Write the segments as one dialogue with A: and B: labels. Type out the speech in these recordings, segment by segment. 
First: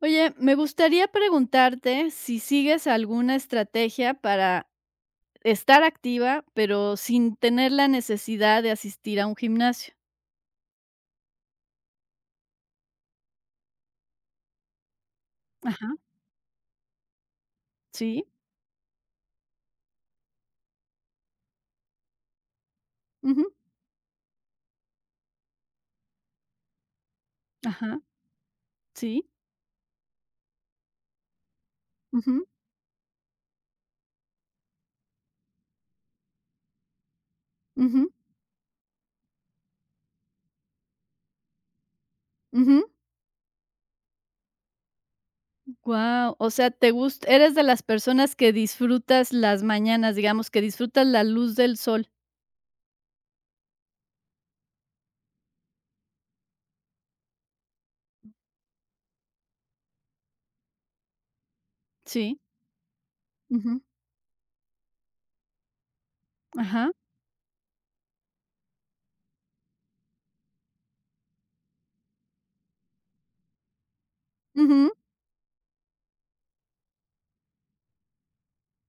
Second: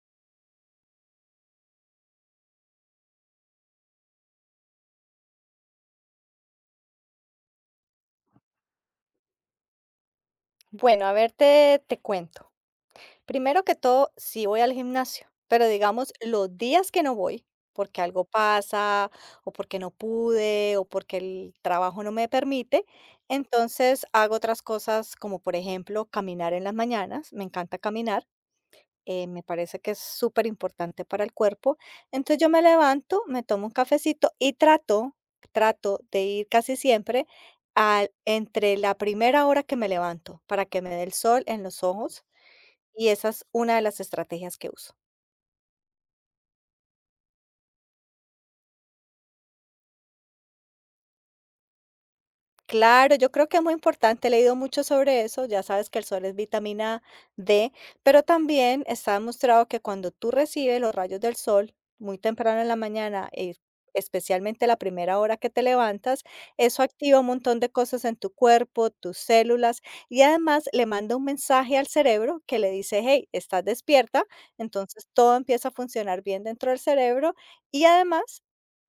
A: Oye, me gustaría preguntarte si sigues alguna estrategia para estar activa, pero sin tener la necesidad de asistir a un gimnasio.
B: Bueno, a ver, te cuento. Primero que todo, sí voy al gimnasio, pero
A: Ajá,
B: digamos, los días que no voy, porque algo
A: sí,
B: pasa, o porque no pude, o porque el trabajo no me permite,
A: ujú,
B: entonces hago otras cosas como por ejemplo caminar en las mañanas, me encanta
A: ajá,
B: caminar.
A: sí,
B: Me parece que es súper importante para el cuerpo. Entonces
A: ujú,
B: yo me levanto, me tomo un cafecito y trato de ir casi siempre
A: ujú,
B: entre la primera hora que me levanto para que me dé el sol en los ojos,
A: ujú.
B: y esa es una de las estrategias que uso.
A: Guau, o sea, te gust eres de las personas que disfrutas las mañanas, digamos, que disfrutas la luz del sol.
B: Claro, yo creo que es muy importante, he leído mucho sobre eso, ya sabes que el sol es vitamina D, pero también está demostrado que cuando tú recibes los rayos del sol muy
A: Sí,
B: temprano en la mañana,
A: ujú,
B: especialmente la primera hora que te levantas, eso
A: ajá,
B: activa un montón de cosas en tu cuerpo, tus células, y además le manda un mensaje al cerebro que le dice: "Hey, estás despierta",
A: ujú,
B: entonces todo empieza a funcionar bien dentro del cerebro y además.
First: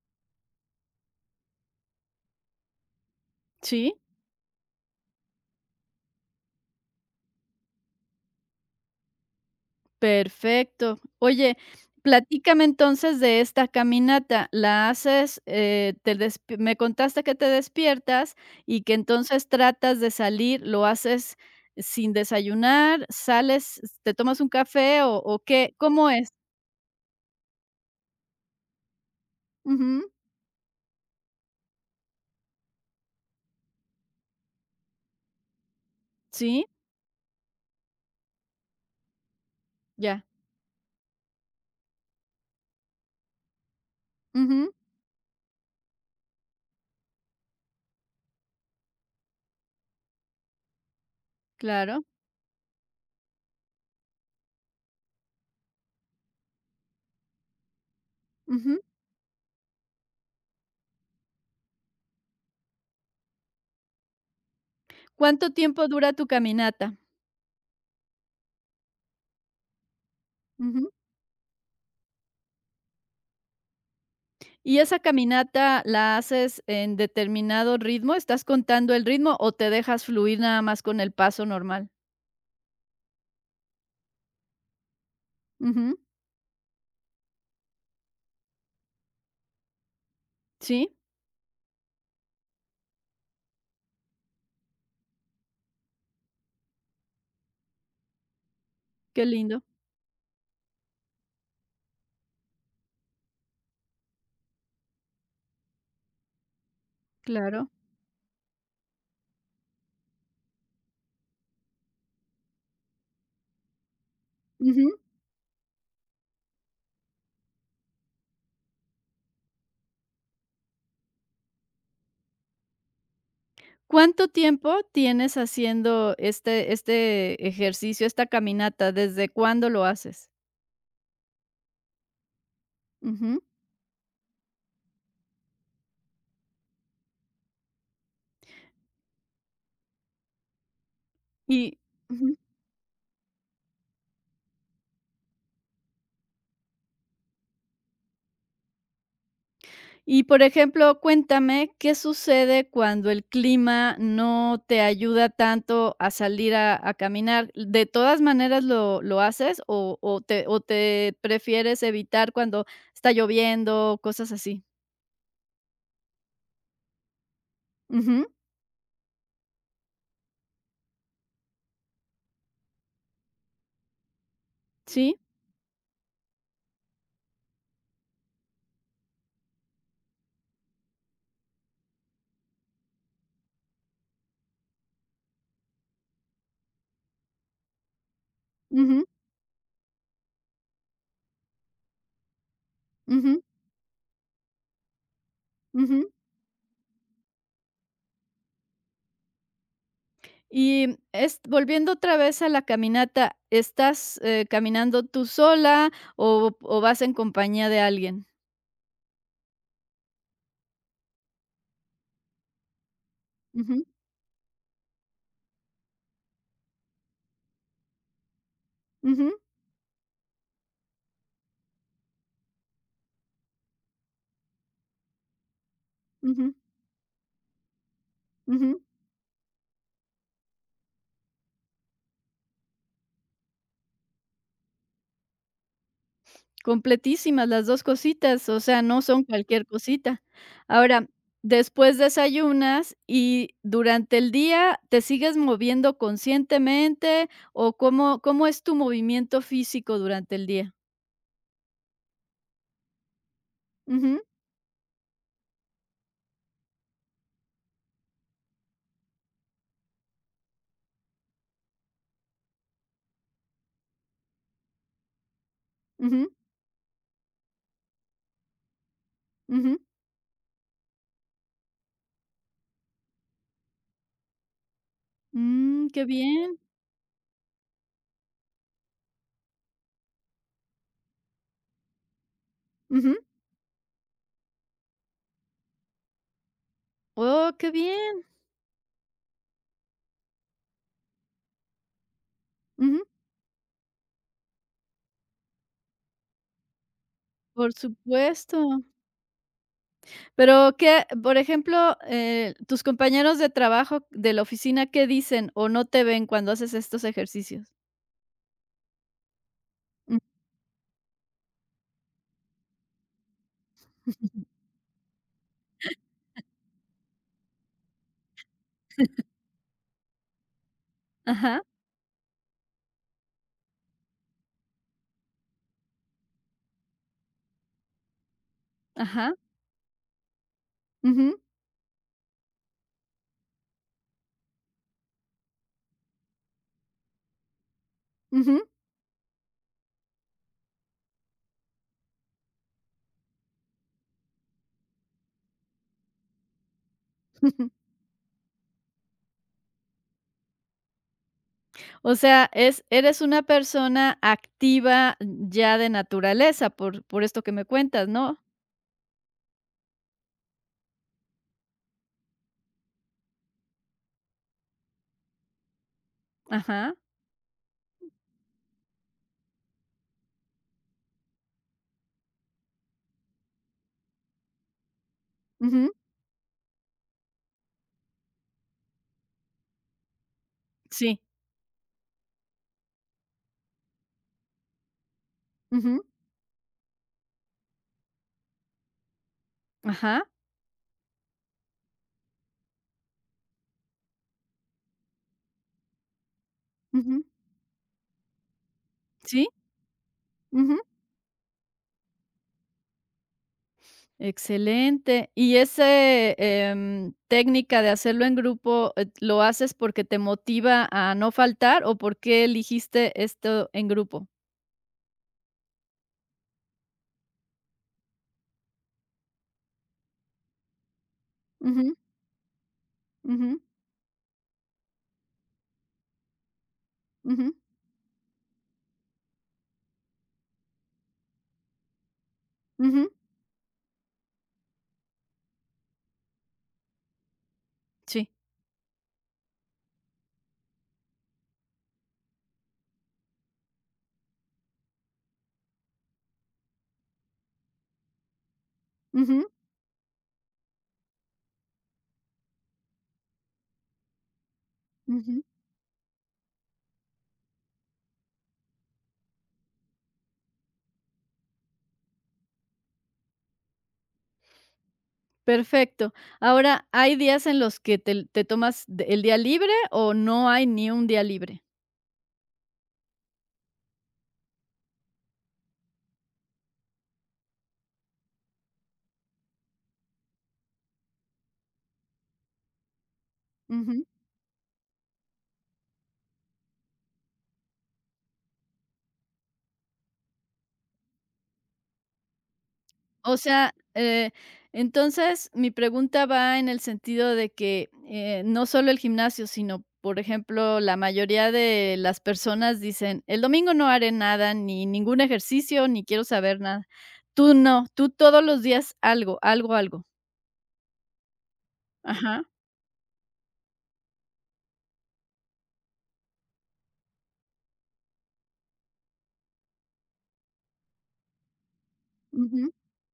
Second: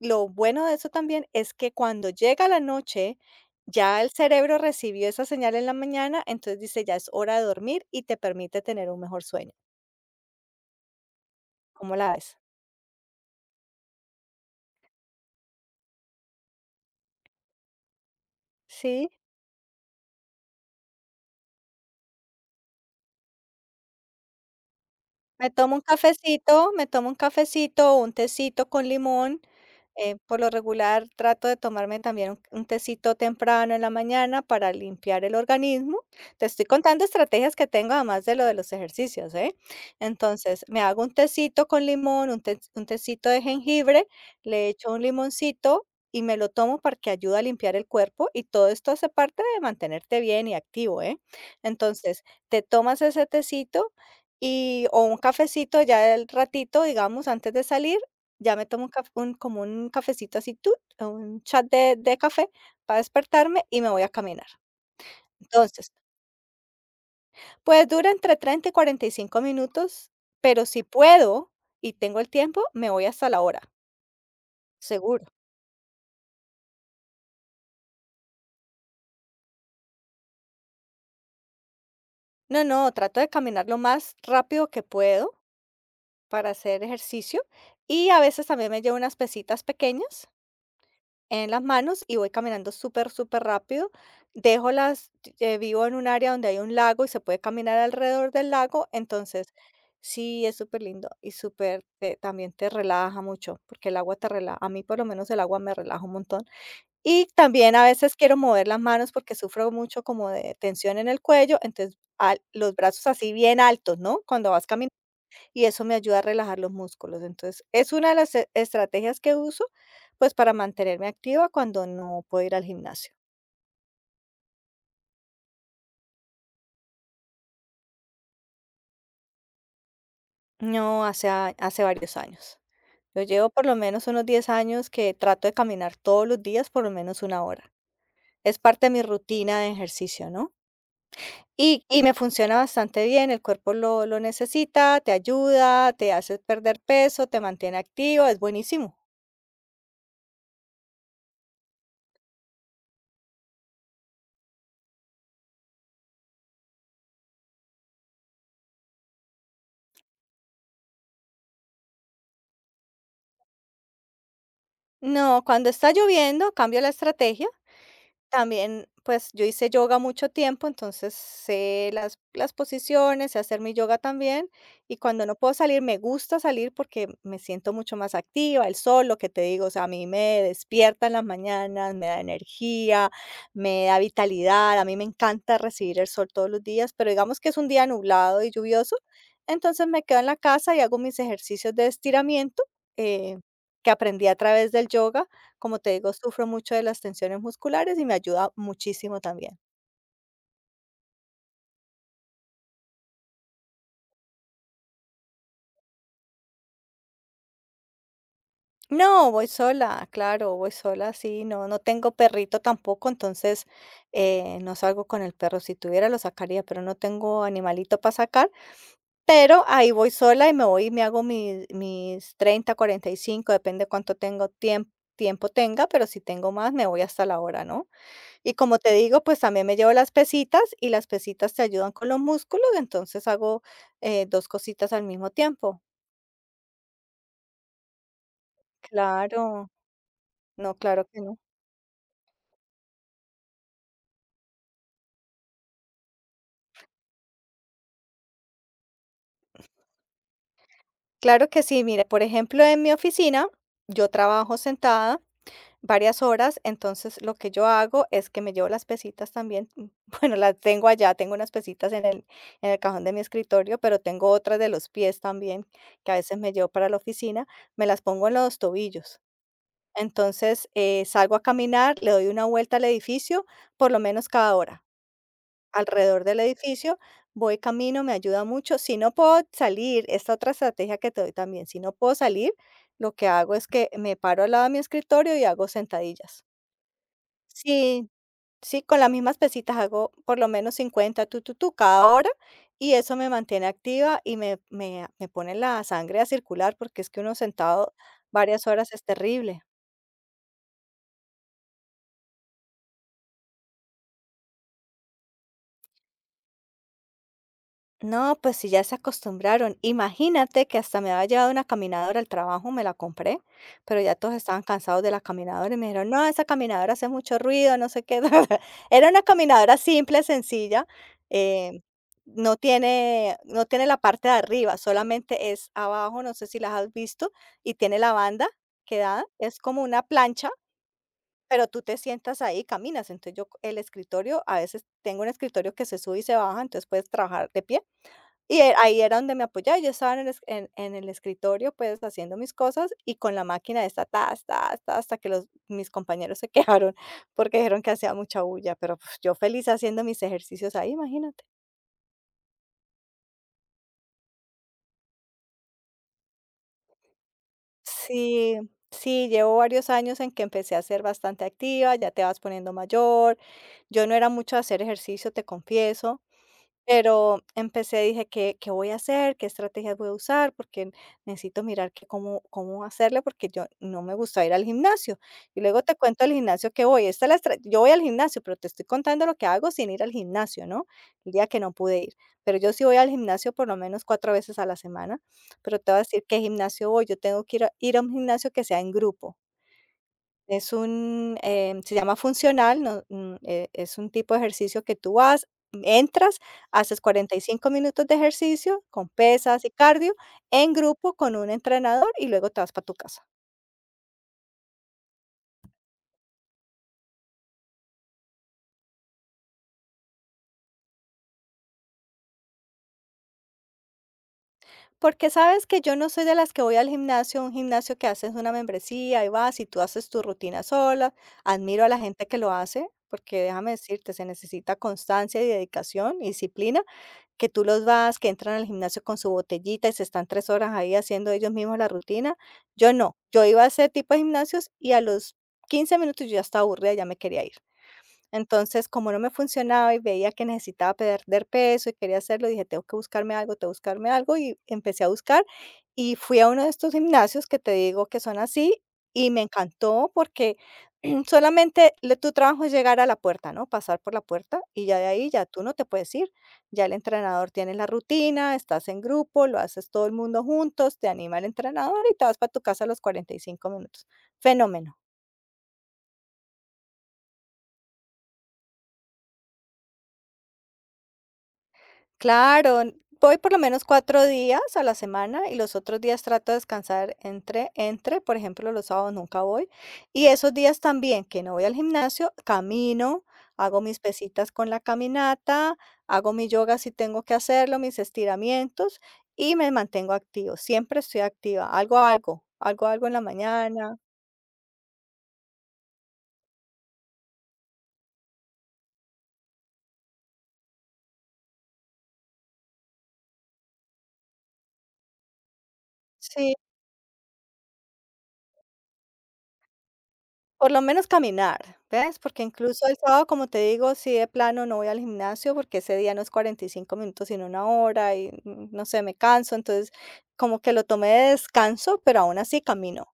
B: Lo bueno de eso también es que cuando llega la noche,
A: sí.
B: ya el cerebro recibió esa señal en la mañana, entonces dice ya es hora de dormir y te permite tener un mejor sueño.
A: Perfecto. Oye,
B: ¿Cómo la ves?
A: platícame entonces de esta caminata. ¿La haces, te desp me contaste que te despiertas y que
B: Sí.
A: entonces tratas de salir, lo haces sin desayunar, sales, te tomas un café o
B: Me
A: qué?
B: tomo un
A: ¿Cómo es?
B: cafecito, me tomo un cafecito, o un tecito con limón.
A: Ujú,
B: Por lo regular trato de tomarme también un tecito temprano en la mañana para limpiar el organismo. Te estoy
A: sí,
B: contando estrategias que tengo además de lo de los ejercicios, ¿eh?
A: ya,
B: Entonces, me hago un tecito con limón, un tecito de jengibre, le
A: ujú,
B: echo un limoncito y me lo tomo porque ayuda a limpiar el cuerpo, y todo esto hace parte de mantenerte bien y activo, ¿eh?
A: claro,
B: Entonces, te tomas ese tecito y o un cafecito ya el ratito, digamos, antes de salir, ya me
A: ujú.
B: tomo un cafecito así, tut, o un chat de café para despertarme y me voy a caminar.
A: ¿Cuánto tiempo
B: Entonces,
A: dura tu caminata?
B: pues, dura entre 30 y 45 minutos, pero si puedo y tengo el tiempo, me voy hasta la hora,
A: ¿Y esa
B: seguro.
A: caminata la haces en determinado ritmo? ¿Estás contando el ritmo o te dejas fluir nada más con el paso normal?
B: No, no, trato de caminar lo más rápido que puedo
A: Ujú,
B: para hacer ejercicio, y a veces también me llevo unas pesitas pequeñas
A: sí,
B: en las manos y voy caminando súper, súper rápido. Dejo las, Vivo en un área donde hay un lago y se puede caminar alrededor del lago,
A: qué
B: entonces
A: lindo,
B: sí es súper lindo y también te relaja mucho, porque el agua te relaja, a mí por lo menos el agua me relaja un montón. Y
A: claro.
B: también a veces quiero mover las manos porque sufro mucho como de tensión en el cuello, entonces los brazos así bien altos, ¿no? Cuando vas caminando,
A: Ujú.
B: y eso me ayuda a relajar los músculos. Entonces, es una de las estrategias que uso, pues, para mantenerme activa cuando no puedo ir al gimnasio.
A: ¿Cuánto tiempo tienes haciendo este ejercicio, esta caminata? ¿Desde cuándo lo haces?
B: No, hace varios años. Yo
A: Ujú,
B: llevo por lo menos unos 10 años que trato de caminar todos los días por lo menos una hora. Es parte de mi rutina de ejercicio, ¿no?
A: y
B: Y me
A: ujú.
B: funciona bastante bien, el cuerpo lo necesita, te ayuda, te hace perder peso, te mantiene activo, es buenísimo.
A: Y, por ejemplo, cuéntame, ¿qué sucede cuando el clima no te ayuda tanto a salir a caminar? ¿De todas maneras lo haces o te prefieres evitar cuando está lloviendo, cosas así?
B: No, cuando está lloviendo, cambio la estrategia.
A: Ujú,
B: También, pues, yo hice yoga mucho tiempo, entonces sé las posiciones, sé hacer mi yoga también, y
A: sí,
B: cuando no puedo salir, me gusta salir porque me siento mucho más activa, el sol, lo que te digo, o sea, a mí me despierta en las mañanas, me da energía, me da vitalidad, a mí me encanta recibir el sol todos los días, pero digamos que es un día nublado y lluvioso,
A: ujú,
B: entonces me quedo en la casa y hago mis ejercicios de estiramiento, eh,
A: ujú,
B: que aprendí a través del yoga. Como te
A: ujú.
B: digo, sufro mucho de las tensiones musculares y me ayuda muchísimo también.
A: Y es volviendo otra vez a la caminata, ¿estás, caminando tú sola o vas en compañía de alguien?
B: No, voy sola, claro, voy sola, sí, no, no tengo perrito tampoco, entonces
A: Ujú,
B: no salgo con el perro. Si tuviera lo sacaría, pero no tengo animalito para sacar.
A: ujú,
B: Pero ahí voy sola y me voy y me hago mis 30, 45, depende cuánto tiempo tenga, pero si tengo
A: ujú,
B: más me voy hasta la hora, ¿no? Y como
A: ujú.
B: te digo, pues también me llevo las pesitas, y las pesitas te ayudan con los músculos, entonces hago, 2 cositas al mismo tiempo.
A: Completísimas las 2 cositas, o sea, no son cualquier
B: Claro,
A: cosita.
B: no, claro
A: Ahora,
B: que no.
A: después desayunas y durante el día, ¿te sigues moviendo conscientemente o cómo es tu movimiento físico durante el día?
B: Claro que sí, mira, por ejemplo, en mi oficina, yo
A: Ujú,
B: trabajo sentada varias horas, entonces lo que yo hago es que me llevo las pesitas también, bueno, las tengo allá, tengo unas pesitas en el cajón de mi escritorio, pero tengo otras de los pies también, que a
A: ujú,
B: veces me llevo para la oficina, me las pongo en los tobillos.
A: ujú.
B: Entonces, salgo a caminar, le doy una vuelta al edificio, por lo menos cada hora,
A: Mm, qué
B: alrededor del
A: bien.
B: edificio, voy, camino, me ayuda mucho. Si no puedo salir, esta otra estrategia que te doy también, si no puedo salir, lo
A: Ujú.
B: que hago es que me paro al lado de mi escritorio y hago sentadillas.
A: Oh, qué
B: Sí,
A: bien.
B: sí, con las mismas pesitas hago por lo menos 50 tu, tu, tu cada hora, y
A: Ujú.
B: eso me mantiene activa y me pone la sangre a circular, porque es que uno
A: Por
B: sentado varias
A: supuesto.
B: horas es terrible.
A: Pero qué, por ejemplo, tus compañeros de trabajo de la oficina, ¿qué dicen o no te ven cuando haces estos ejercicios?
B: No, pues si ya se acostumbraron.
A: Mm,
B: Imagínate que hasta me había llevado una caminadora al trabajo, me la compré, pero ya todos estaban cansados de la caminadora y me dijeron: "No, esa caminadora hace mucho ruido, no sé qué". Era una caminadora simple, sencilla,
A: ajá.
B: eh, no tiene la parte de arriba, solamente es abajo, no sé si las has visto, y tiene la banda que da,
A: Ajá,
B: es como una plancha.
A: ujú,
B: Pero tú te sientas ahí y caminas. Entonces, a veces tengo un escritorio que se sube y se baja, entonces puedes trabajar de pie y,
A: ujú.
B: ahí era donde me apoyaba, yo estaba en el escritorio, pues, haciendo mis cosas y con la máquina esta, ta ta ta, hasta que los mis compañeros se quejaron porque dijeron que hacía mucha bulla, pero, pues, yo feliz haciendo mis ejercicios ahí, imagínate.
A: O sea, es eres una persona activa ya de naturaleza, por esto que me cuentas, ¿no?
B: Sí, sí, llevo varios años en que empecé a ser bastante activa, ya te vas poniendo mayor. Yo no era mucho de hacer ejercicio, te confieso.
A: Ajá,
B: Pero empecé, dije: "¿Qué voy a hacer? ¿Qué estrategias voy a usar? Porque necesito mirar que cómo hacerle, porque yo no me gusta ir al gimnasio". Y luego
A: ujú,
B: te cuento al gimnasio que voy. Esta es la estra Yo voy al gimnasio, pero te estoy contando lo que hago sin ir al gimnasio, ¿no?
A: sí,
B: El día que no pude ir. Pero yo sí voy al gimnasio por lo menos 4 veces a la semana, pero te voy a
A: ujú,
B: decir qué gimnasio voy. Yo tengo que ir a un gimnasio que sea en grupo.
A: ajá,
B: Se llama funcional, no, es un tipo de ejercicio que tú vas, entras, haces
A: ujú,
B: 45 minutos de ejercicio con
A: sí,
B: pesas y cardio en
A: ujú.
B: grupo con un entrenador, y luego te vas para tu casa.
A: Excelente. Y esa técnica de hacerlo en grupo, ¿lo haces porque te motiva a no faltar o por qué eligiste esto en grupo?
B: Porque sabes que yo no soy de las que voy al gimnasio, un gimnasio que haces una membresía y vas y tú haces tu rutina sola. Admiro a
A: Ujú,
B: la gente que lo hace, porque
A: ujú,
B: déjame decirte, se necesita constancia y dedicación y disciplina, que
A: ujú,
B: tú los vas, que entran al gimnasio con su botellita y se están 3 horas ahí haciendo ellos mismos la rutina. Yo
A: ujú,
B: no, yo iba a ese tipo de gimnasios y a los 15 minutos yo ya estaba aburrida, ya me quería ir.
A: sí,
B: Entonces, como no me funcionaba y veía que necesitaba perder peso y quería hacerlo, dije, tengo que buscarme algo, tengo que buscarme algo, y empecé a buscar y fui a uno de estos gimnasios que te digo que son así, y me
A: ujú,
B: encantó porque solamente tu trabajo es llegar a la puerta, ¿no? Pasar por la puerta y ya de ahí
A: ujú.
B: ya tú no te puedes ir. Ya el entrenador tiene la rutina, estás en grupo, lo haces todo el mundo juntos, te anima el entrenador y te vas para tu casa a los 45 minutos. Fenómeno.
A: Perfecto. Ahora, ¿hay días en los que te tomas d el día libre o no hay ni un día libre?
B: Claro, voy por lo menos 4 días a la semana y los otros días trato de descansar entre, por ejemplo, los sábados nunca voy. Y esos días también que no voy al gimnasio, camino, hago mis
A: Ujú.
B: pesitas con la caminata, hago mi yoga si tengo que hacerlo, mis estiramientos y me mantengo activo. Siempre estoy activa, algo, algo, algo, algo en la
A: O sea,
B: mañana.
A: entonces mi pregunta va en el sentido de que, no solo el gimnasio, sino, por ejemplo, la mayoría de las personas dicen: "El domingo no haré nada, ni ningún ejercicio, ni quiero
B: Sí.
A: saber nada". Tú no, tú todos los días algo, algo, algo.
B: Por lo menos caminar, ¿ves? Porque
A: Ajá.
B: incluso el sábado, como te digo, sí de plano no voy al gimnasio porque ese día no es 45 minutos, sino una hora y no sé, me canso. Entonces, como que lo tomé de descanso, pero aún así
A: Ujú,
B: camino,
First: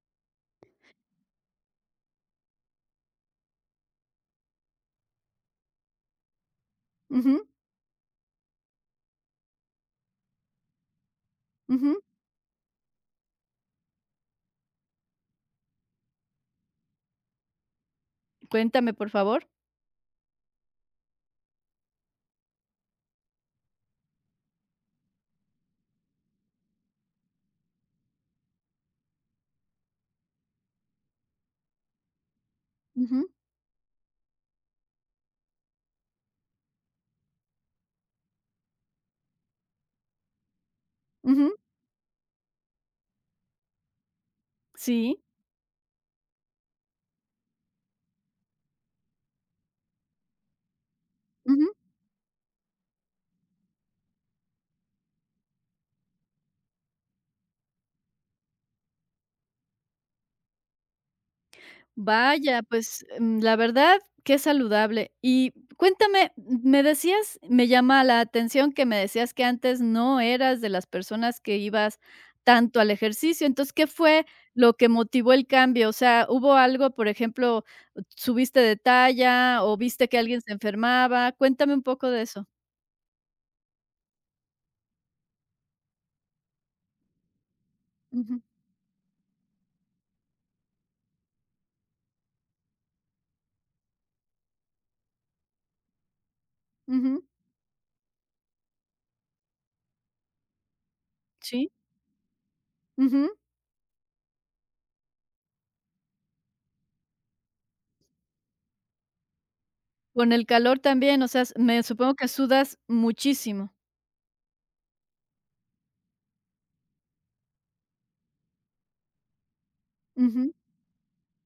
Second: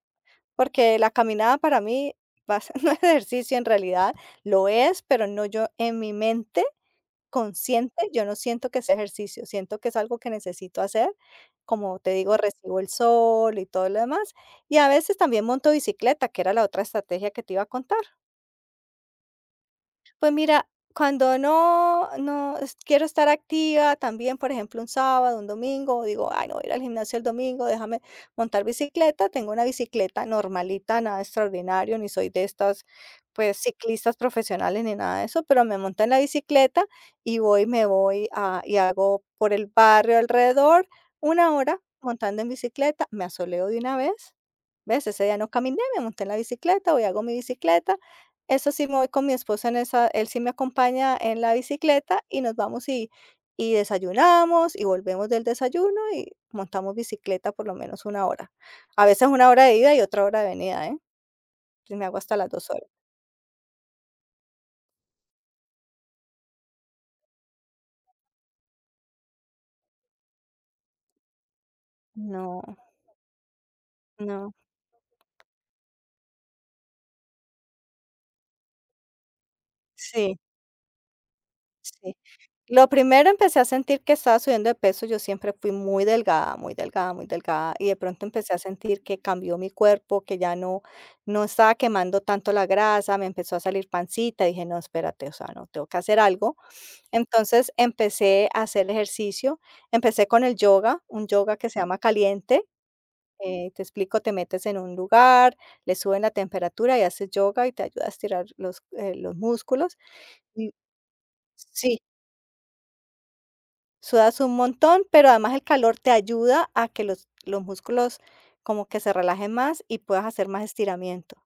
B: porque la caminada para mí no es ejercicio en realidad, lo es, pero no yo en mi mente
A: ujú,
B: consciente, yo no siento que sea ejercicio, siento que es algo que necesito hacer. Como
A: ujú.
B: te digo, recibo el sol y todo lo demás. Y a veces también monto bicicleta, que era la otra estrategia que te iba a contar.
A: Cuéntame, por favor.
B: Pues mira, cuando no, no es- quiero estar activa, también, por ejemplo, un sábado, un domingo, digo, ay, no voy a ir al gimnasio el domingo, déjame montar bicicleta. Tengo una bicicleta normalita, nada extraordinario, ni soy de estas,
A: Ujú,
B: pues, ciclistas profesionales ni nada de eso, pero me monto en la bicicleta y voy, me voy a, y hago por el barrio alrededor una
A: ujú.
B: hora montando en bicicleta, me asoleo de una vez. ¿Ves?
A: Sí.
B: Ese día no caminé, me monté en la bicicleta, voy hago mi bicicleta. Eso sí, me voy con mi esposo en esa, él sí me acompaña en la bicicleta y nos vamos y desayunamos y volvemos del desayuno y montamos bicicleta por lo menos una hora. A veces una hora de ida y otra hora de venida, ¿eh? Y me hago hasta las
A: Vaya,
B: 2 horas.
A: pues, la verdad, qué saludable. Y cuéntame, me decías, me llama la atención que me decías que antes no eras de las personas que ibas
B: No,
A: tanto al ejercicio. Entonces, ¿qué fue
B: no.
A: lo que motivó el cambio? O sea, ¿hubo algo, por ejemplo, subiste de talla o viste que
B: Sí,
A: alguien se enfermaba? Cuéntame un poco
B: sí.
A: de eso.
B: Lo primero empecé a sentir que estaba subiendo de peso, yo siempre fui muy delgada, muy delgada, muy delgada, y de pronto
A: Ujú,
B: empecé a sentir que cambió mi cuerpo, que ya no estaba quemando tanto la grasa, me empezó a salir pancita, dije, no, espérate, o sea, no, tengo que hacer algo.
A: ujú,
B: Entonces empecé a hacer ejercicio, empecé con el yoga, un yoga que
A: sí,
B: se llama caliente.
A: ujú.
B: Te explico, te metes en un lugar, le suben la temperatura y haces yoga y te ayuda a estirar los músculos.
A: Con el
B: Y,
A: calor también, o sea, s me
B: sí,
A: supongo que sudas muchísimo.
B: sudas un montón, pero además el calor te ayuda a que los músculos como que se relajen más y puedas hacer
A: Ujú,
B: más estiramiento.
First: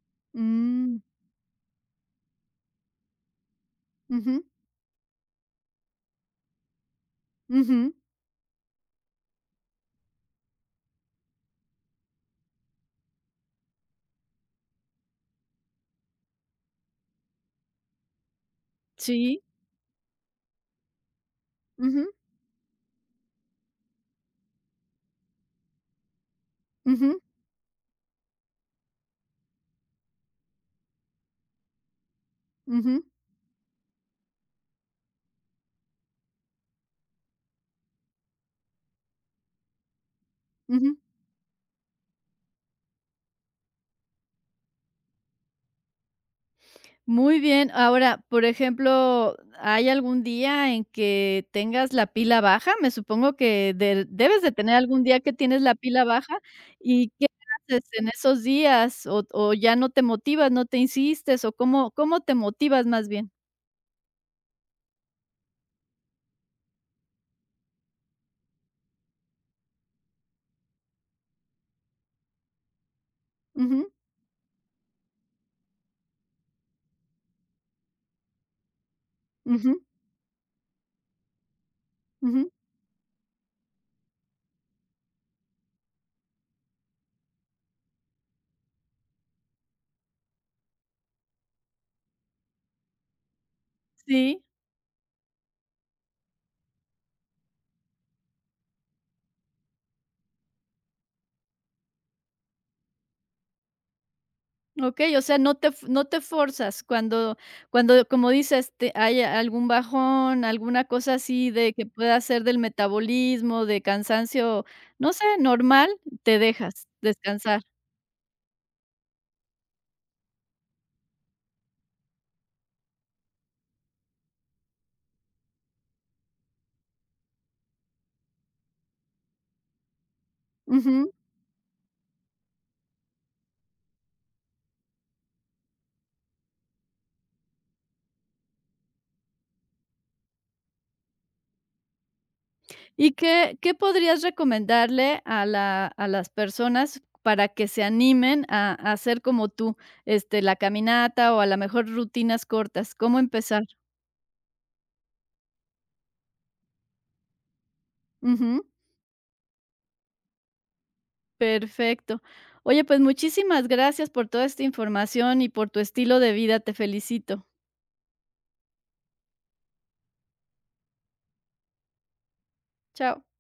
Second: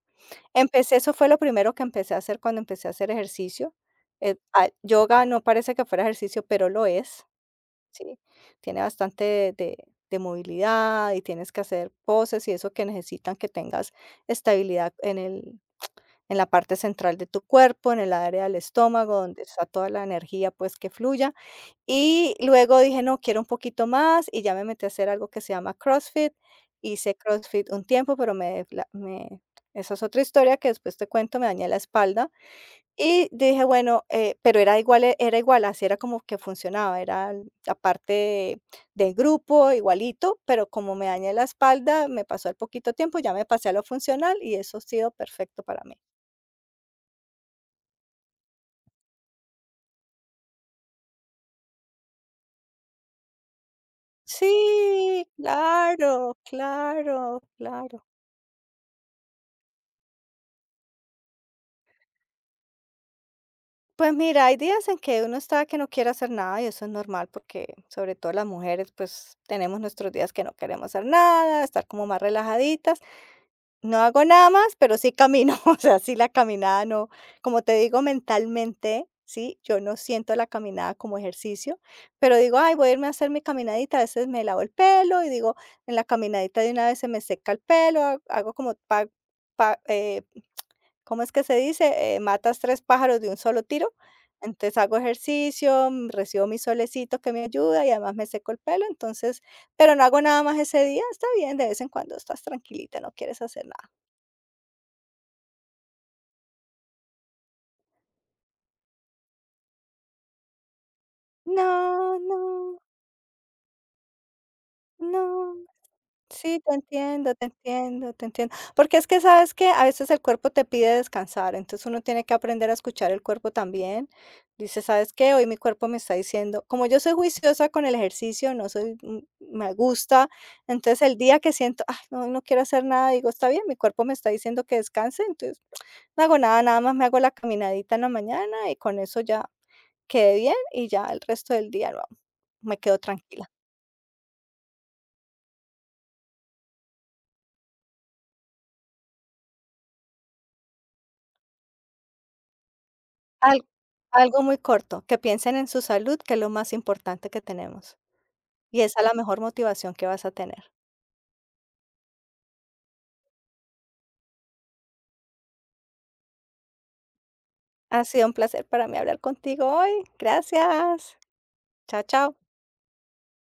B: Empecé,
A: mm,
B: eso fue lo primero que empecé a hacer cuando empecé a hacer ejercicio.
A: ujú,
B: Yoga no parece que fuera ejercicio, pero lo es,
A: ujú.
B: ¿sí? Tiene bastante de movilidad y tienes que hacer poses y eso que necesitan que tengas estabilidad en la parte central de tu cuerpo, en el área del estómago, donde
A: Sí,
B: está toda la energía pues que fluya.
A: ujú,
B: Y luego dije: "No, quiero un poquito más", y ya me metí a hacer algo que se llama CrossFit. Hice
A: ujú,
B: CrossFit un tiempo, pero me defla me esa es otra historia que después te cuento, me dañé la espalda.
A: ujú,
B: Y dije: "Bueno", pero era igual, así era como que funcionaba, era la parte de grupo igualito, pero como
A: ujú.
B: me dañé la espalda, me pasó el poquito tiempo, ya me pasé a lo funcional y eso ha sido perfecto para mí.
A: Muy bien. Ahora, por ejemplo, ¿hay algún día en que tengas la pila baja? Me supongo que de debes de tener algún día
B: Sí,
A: que tienes la pila
B: claro,
A: baja, ¿y qué
B: claro,
A: haces
B: claro.
A: en esos días? ¿O ya no te motivas, no te insistes, o cómo te motivas más bien?
B: Pues mira, hay días en que uno está que no quiere hacer nada y eso es normal porque sobre todo las mujeres pues tenemos nuestros días que no queremos hacer nada, estar como más relajaditas.
A: Ujú,
B: No hago nada más, pero sí camino, o sea, sí la caminada no, como te digo mentalmente, sí, yo
A: ujú,
B: no siento la caminada como ejercicio, pero
A: ujú.
B: digo, ay, voy a irme a hacer mi caminadita, a veces me lavo el pelo y digo, en la caminadita de una vez se me seca el pelo, hago como pa- eh, ¿cómo es que se dice? Matas 3 pájaros de un solo tiro.
A: Sí.
B: Entonces, hago ejercicio, recibo mi solecito que me ayuda y además me seco el pelo, entonces pero no hago nada más ese día, está bien, de vez en cuando estás tranquilita, no quieres hacer nada.
A: Okey, o sea, no te forzas cuando, como dices, te hay algún bajón, alguna cosa así de que
B: No,
A: pueda ser del
B: no,
A: metabolismo, de cansancio, no sé,
B: no.
A: normal, te
B: Sí, te
A: dejas
B: entiendo, te
A: descansar.
B: entiendo, te entiendo. Porque es que sabes que a veces el cuerpo te pide descansar, entonces uno tiene que aprender a escuchar el cuerpo también. Dice, ¿sabes qué? Hoy mi cuerpo me está diciendo, como yo soy juiciosa con el ejercicio, no soy, me gusta, entonces
A: Ujú.
B: el día que siento, ay, no, no quiero hacer nada, digo, está bien, mi cuerpo me está diciendo que descanse, entonces no hago nada, nada más me hago la caminadita en la mañana y con eso ya quedé bien y ya el resto del día no, me quedo
A: ¿Y
B: tranquila.
A: qué podrías recomendarle a las personas para que se animen a hacer como tú, la caminata o a lo mejor rutinas cortas? ¿Cómo empezar?
B: Algo muy corto, que piensen en su salud, que es lo más importante que tenemos,
A: Ujú.
B: y esa es la mejor motivación que vas a tener.
A: Perfecto. Oye, pues muchísimas gracias por toda esta información y por tu estilo de vida. Te felicito.
B: Ha sido un placer para mí hablar contigo hoy. Gracias. Chao, chao.
A: Chao.